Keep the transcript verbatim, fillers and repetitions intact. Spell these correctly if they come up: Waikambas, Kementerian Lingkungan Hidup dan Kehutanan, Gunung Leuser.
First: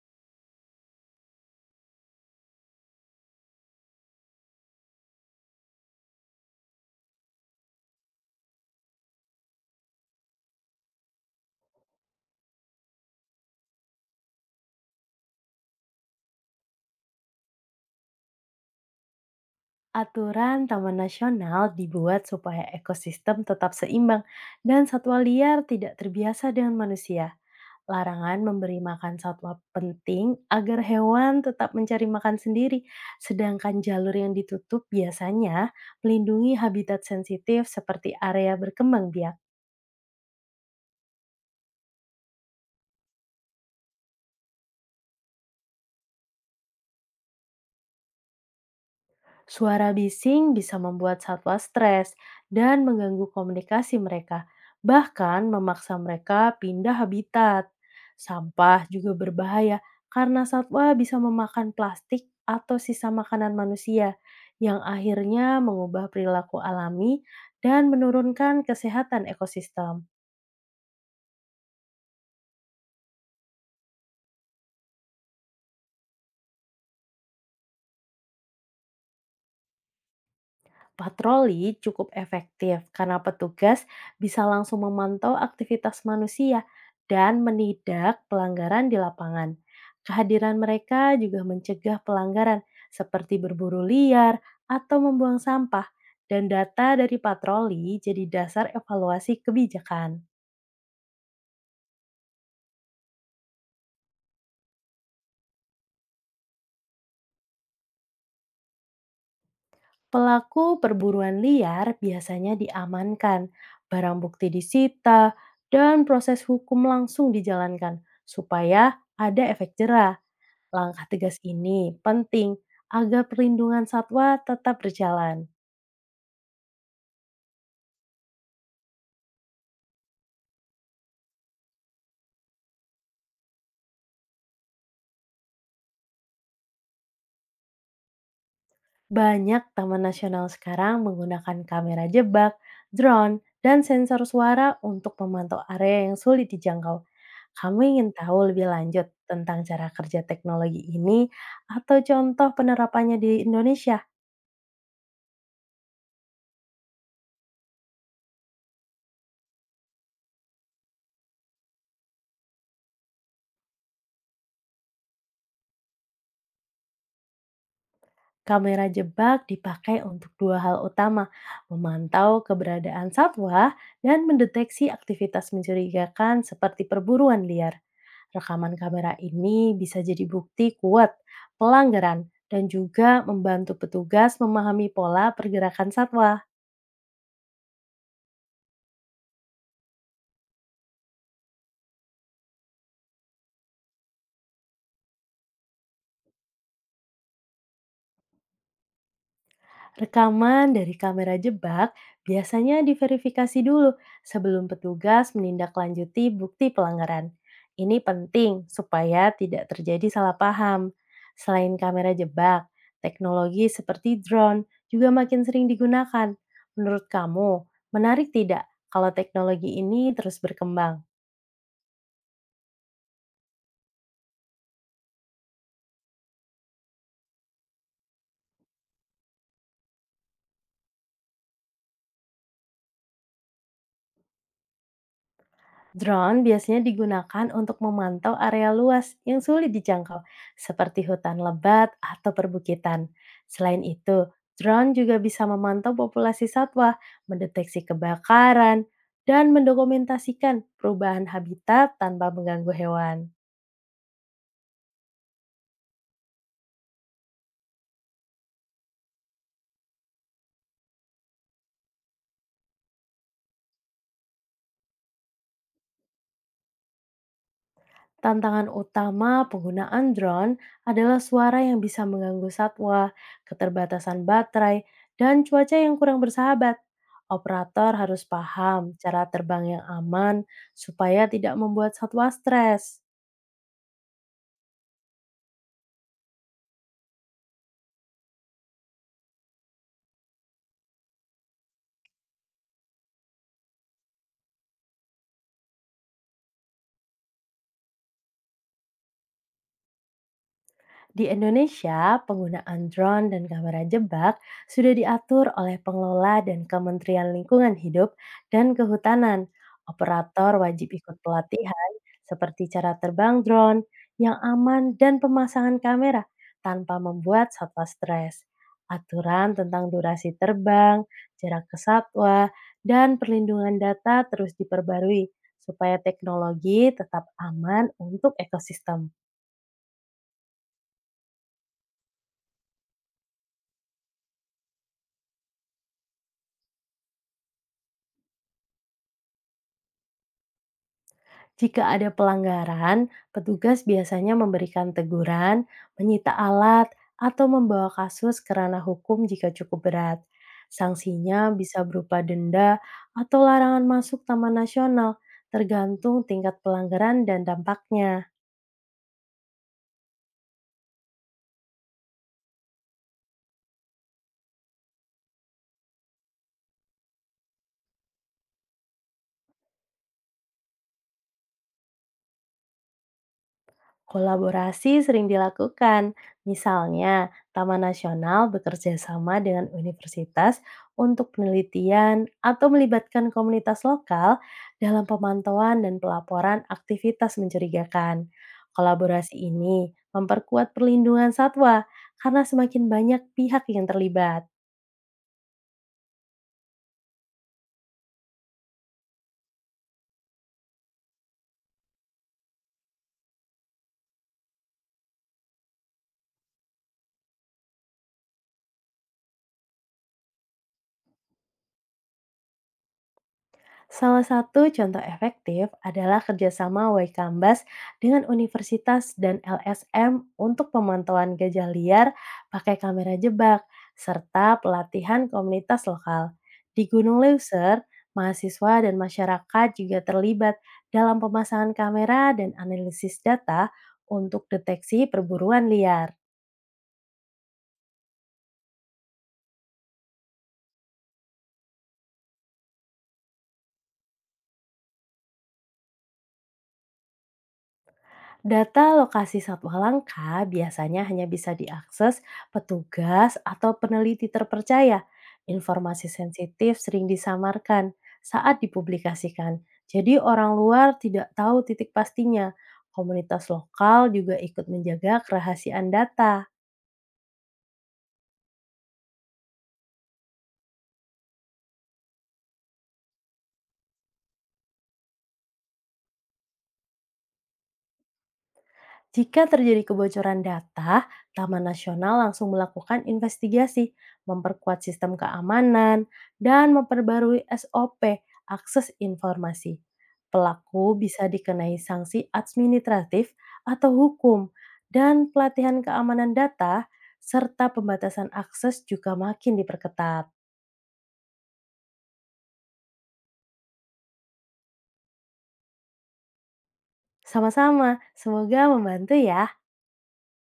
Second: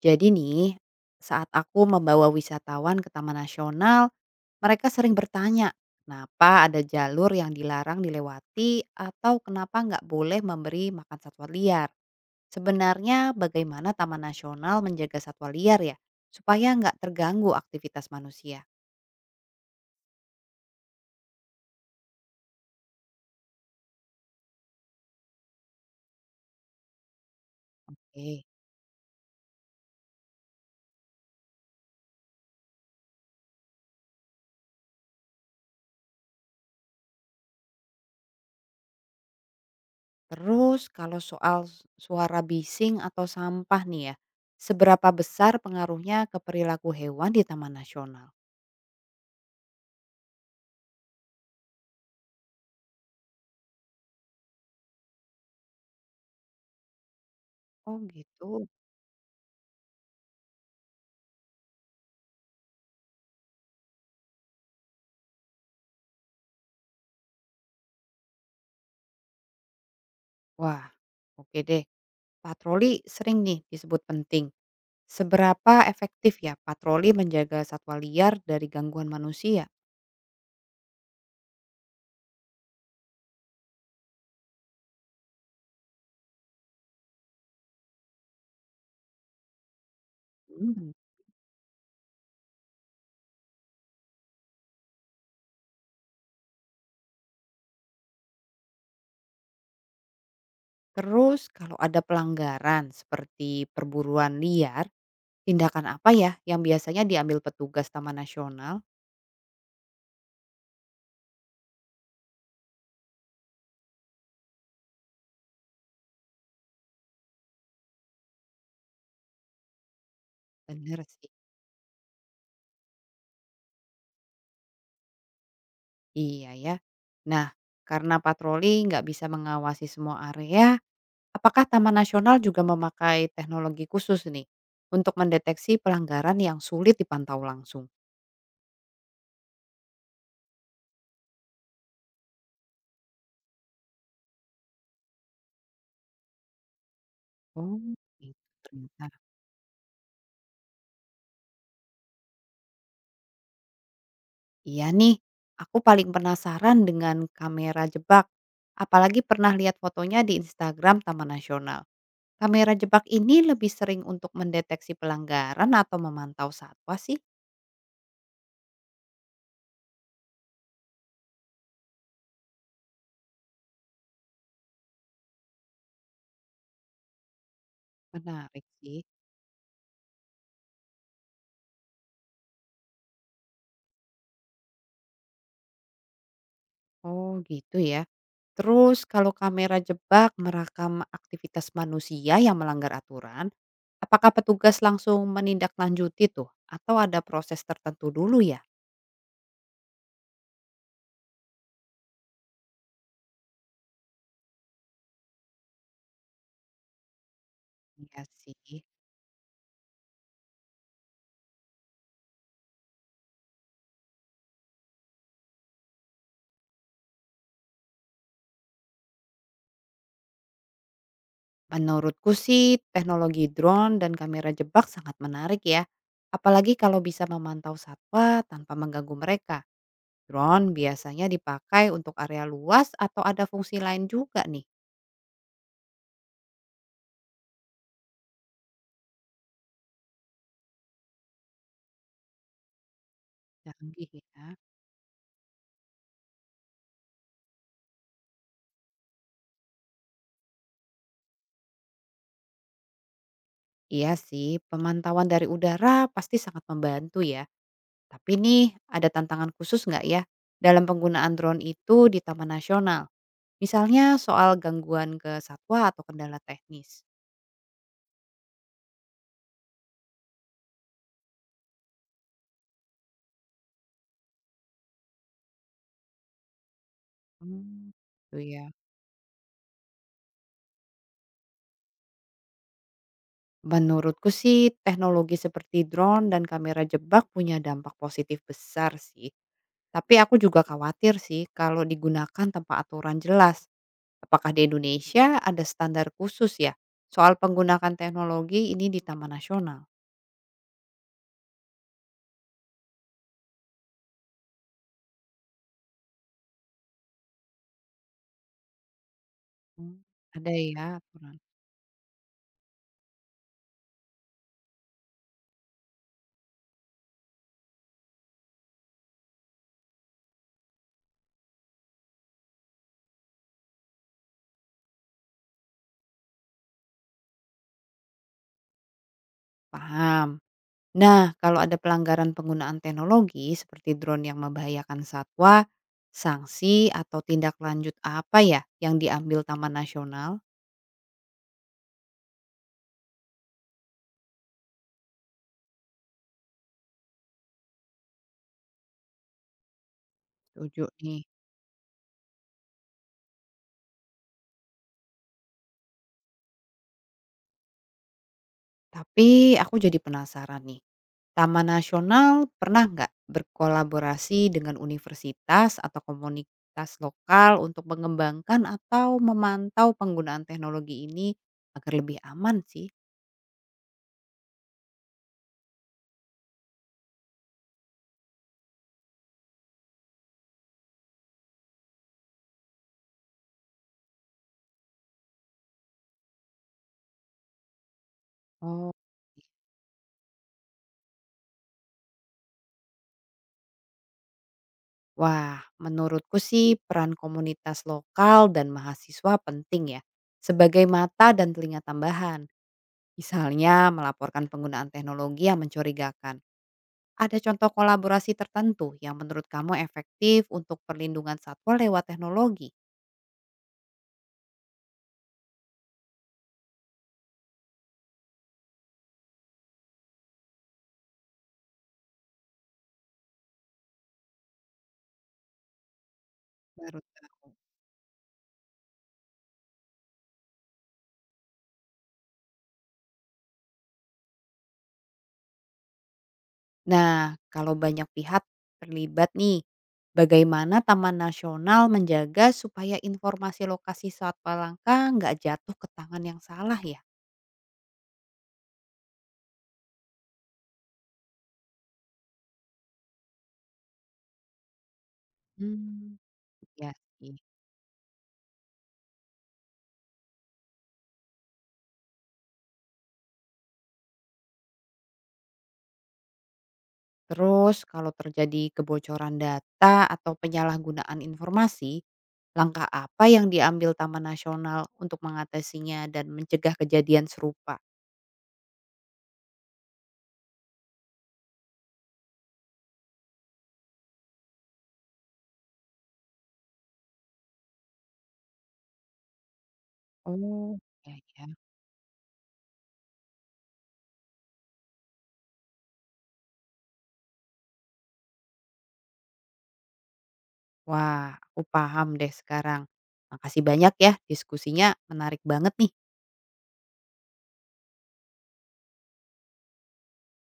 Jadi nih, saat aku membawa wisatawan ke Taman Nasional, mereka sering bertanya, kenapa ada jalur yang dilarang dilewati atau kenapa nggak boleh memberi makan satwa liar. Sebenarnya bagaimana Taman Nasional menjaga satwa liar ya, supaya nggak terganggu aktivitas manusia. Aturan Taman Nasional dibuat supaya ekosistem tetap seimbang dan satwa liar tidak terbiasa dengan manusia. Larangan Eh, memberi makan satwa penting agar hewan tetap mencari makan sendiri, sedangkan jalur yang ditutup biasanya melindungi habitat sensitif seperti area berkembang biak. Terus kalau soal s- suara bising atau sampah nih ya, seberapa besar pengaruhnya ke perilaku hewan di Taman Nasional? Suara bising bisa membuat satwa stres dan mengganggu komunikasi mereka, bahkan memaksa mereka pindah habitat. Oh gitu. Sampah juga berbahaya karena satwa bisa memakan plastik atau sisa makanan manusia yang akhirnya mengubah perilaku alami dan menurunkan kesehatan ekosistem. Wah, oke deh. Patroli sering nih disebut penting. Seberapa efektif ya patroli menjaga satwa liar dari gangguan manusia? Patroli cukup efektif karena petugas bisa langsung memantau aktivitas manusia dan menindak pelanggaran di lapangan. Kehadiran Hmm. mereka juga mencegah pelanggaran seperti berburu liar atau membuang sampah dan data dari patroli jadi dasar evaluasi kebijakan. Terus kalau ada pelanggaran seperti perburuan liar, tindakan apa ya yang biasanya diambil petugas Taman Nasional? Pelaku perburuan liar biasanya diamankan, barang bukti disita, dan proses hukum langsung dijalankan supaya ada efek jerah. Bener Langkah sih. tegas ini penting agar perlindungan satwa tetap berjalan. Iya ya. Nah, karena patroli nggak bisa mengawasi semua area, apakah Taman Nasional juga memakai teknologi khusus nih untuk mendeteksi pelanggaran yang sulit dipantau langsung? Banyak taman nasional sekarang menggunakan kamera jebak, drone, dan sensor suara untuk memantau area yang sulit dijangkau. Oh, Kamu ingin gitu tahu lebih lanjut ternyata. tentang cara kerja teknologi ini atau contoh penerapannya di Indonesia? Iya nih, aku paling penasaran dengan kamera jebak. Apalagi pernah lihat fotonya di Instagram Taman Nasional. Kamera jebak ini lebih sering untuk mendeteksi pelanggaran atau memantau satwa sih. Kamera jebak dipakai untuk dua hal utama, memantau keberadaan satwa dan mendeteksi aktivitas mencurigakan seperti perburuan liar. Menarik Rekaman sih. kamera ini bisa jadi bukti kuat pelanggaran dan juga membantu petugas memahami pola pergerakan satwa. Oh gitu ya. Terus kalau kamera jebak merekam aktivitas manusia yang melanggar aturan, apakah petugas langsung menindaklanjuti tuh? Atau ada proses tertentu dulu ya? Rekaman dari kamera jebak biasanya diverifikasi dulu sebelum petugas menindaklanjuti bukti pelanggaran. Ini Iya sih. penting supaya tidak terjadi salah paham. Selain kamera jebak, teknologi seperti drone juga makin sering digunakan. Menurut kamu, menarik tidak kalau teknologi ini terus berkembang? Menurutku sih teknologi drone dan kamera jebak sangat menarik ya. Apalagi kalau bisa memantau satwa tanpa mengganggu mereka. Drone biasanya dipakai untuk area luas atau ada fungsi lain juga nih. Drone biasanya digunakan untuk memantau area luas yang sulit dijangkau, seperti hutan lebat atau perbukitan. Selain Canggih itu, ya. drone juga bisa memantau populasi satwa, mendeteksi kebakaran, dan mendokumentasikan perubahan habitat tanpa mengganggu hewan. Iya sih, pemantauan dari udara pasti sangat membantu ya. Tapi nih ada tantangan khusus nggak ya dalam penggunaan drone itu di Taman Nasional? Misalnya soal gangguan ke satwa atau kendala teknis. Tantangan utama penggunaan drone adalah suara yang bisa mengganggu satwa, keterbatasan baterai, dan cuaca yang kurang bersahabat. Hmm, Operator harus itu ya. paham cara terbang yang aman supaya tidak membuat satwa stres. Menurutku sih teknologi seperti drone dan kamera jebak punya dampak positif besar sih. Tapi aku juga khawatir sih kalau digunakan tanpa aturan jelas. Apakah di Indonesia ada standar khusus ya soal penggunaan teknologi ini di Taman Nasional? Di Indonesia, penggunaan drone dan kamera jebak sudah diatur oleh pengelola dan Kementerian Lingkungan Hidup dan Kehutanan. Hmm, ada Operator ya wajib ikut aturan. pelatihan seperti cara terbang drone yang aman dan pemasangan kamera tanpa membuat satwa stres. Aturan tentang durasi terbang, jarak ke satwa, dan perlindungan data terus diperbarui supaya teknologi tetap aman untuk ekosistem. Paham. Nah, kalau ada pelanggaran penggunaan teknologi seperti drone yang membahayakan satwa, sanksi atau tindak lanjut apa ya yang diambil Taman Nasional? Jika ada pelanggaran, petugas biasanya memberikan teguran, menyita alat, atau membawa kasus ke ranah hukum jika cukup berat. Setuju nih. Sanksinya bisa berupa denda atau larangan masuk taman nasional, tergantung tingkat pelanggaran dan dampaknya. Tapi aku jadi penasaran nih, Taman Nasional pernah nggak berkolaborasi dengan universitas atau komunitas lokal untuk mengembangkan atau memantau penggunaan teknologi ini agar lebih aman sih? Kolaborasi sering dilakukan, misalnya Taman Nasional bekerja sama dengan universitas untuk penelitian atau melibatkan komunitas lokal dalam pemantauan dan pelaporan aktivitas mencurigakan. Oh, Kolaborasi ini memperkuat perlindungan satwa karena semakin banyak pihak yang terlibat. wah, menurutku sih peran komunitas lokal dan mahasiswa penting ya sebagai mata dan telinga tambahan. Misalnya melaporkan penggunaan teknologi yang mencurigakan. Ada contoh kolaborasi tertentu yang menurut kamu efektif untuk perlindungan satwa lewat teknologi? Salah satu contoh efektif adalah kerjasama Waikambas dengan universitas dan L S M untuk pemantauan gajah liar pakai kamera jebak, serta pelatihan komunitas lokal. Di Baru Gunung tahu. Leuser, mahasiswa dan masyarakat juga terlibat dalam pemasangan kamera dan analisis data untuk deteksi perburuan liar. Nah, kalau banyak pihak terlibat nih, bagaimana Taman Nasional menjaga supaya informasi lokasi satwa langka nggak jatuh ke tangan yang salah ya? Data lokasi satwa langka biasanya hanya bisa diakses petugas atau peneliti terpercaya. Informasi Hmm, sensitif ya sering sih. disamarkan saat dipublikasikan. Jadi orang luar tidak tahu titik pastinya. Komunitas lokal juga ikut menjaga kerahasiaan data. Terus kalau terjadi kebocoran data atau penyalahgunaan informasi, langkah apa yang diambil Taman Nasional untuk mengatasinya dan mencegah kejadian serupa? Jika terjadi kebocoran data, Taman Nasional langsung melakukan investigasi, memperkuat sistem keamanan, dan memperbarui S O P akses informasi. Oh, Pelaku ya bisa ya. dikenai sanksi administratif atau hukum, dan pelatihan keamanan data serta pembatasan akses juga makin diperketat. Wah, aku paham deh sekarang. Makasih banyak ya, diskusinya menarik banget nih. Sama-sama, semoga membantu ya.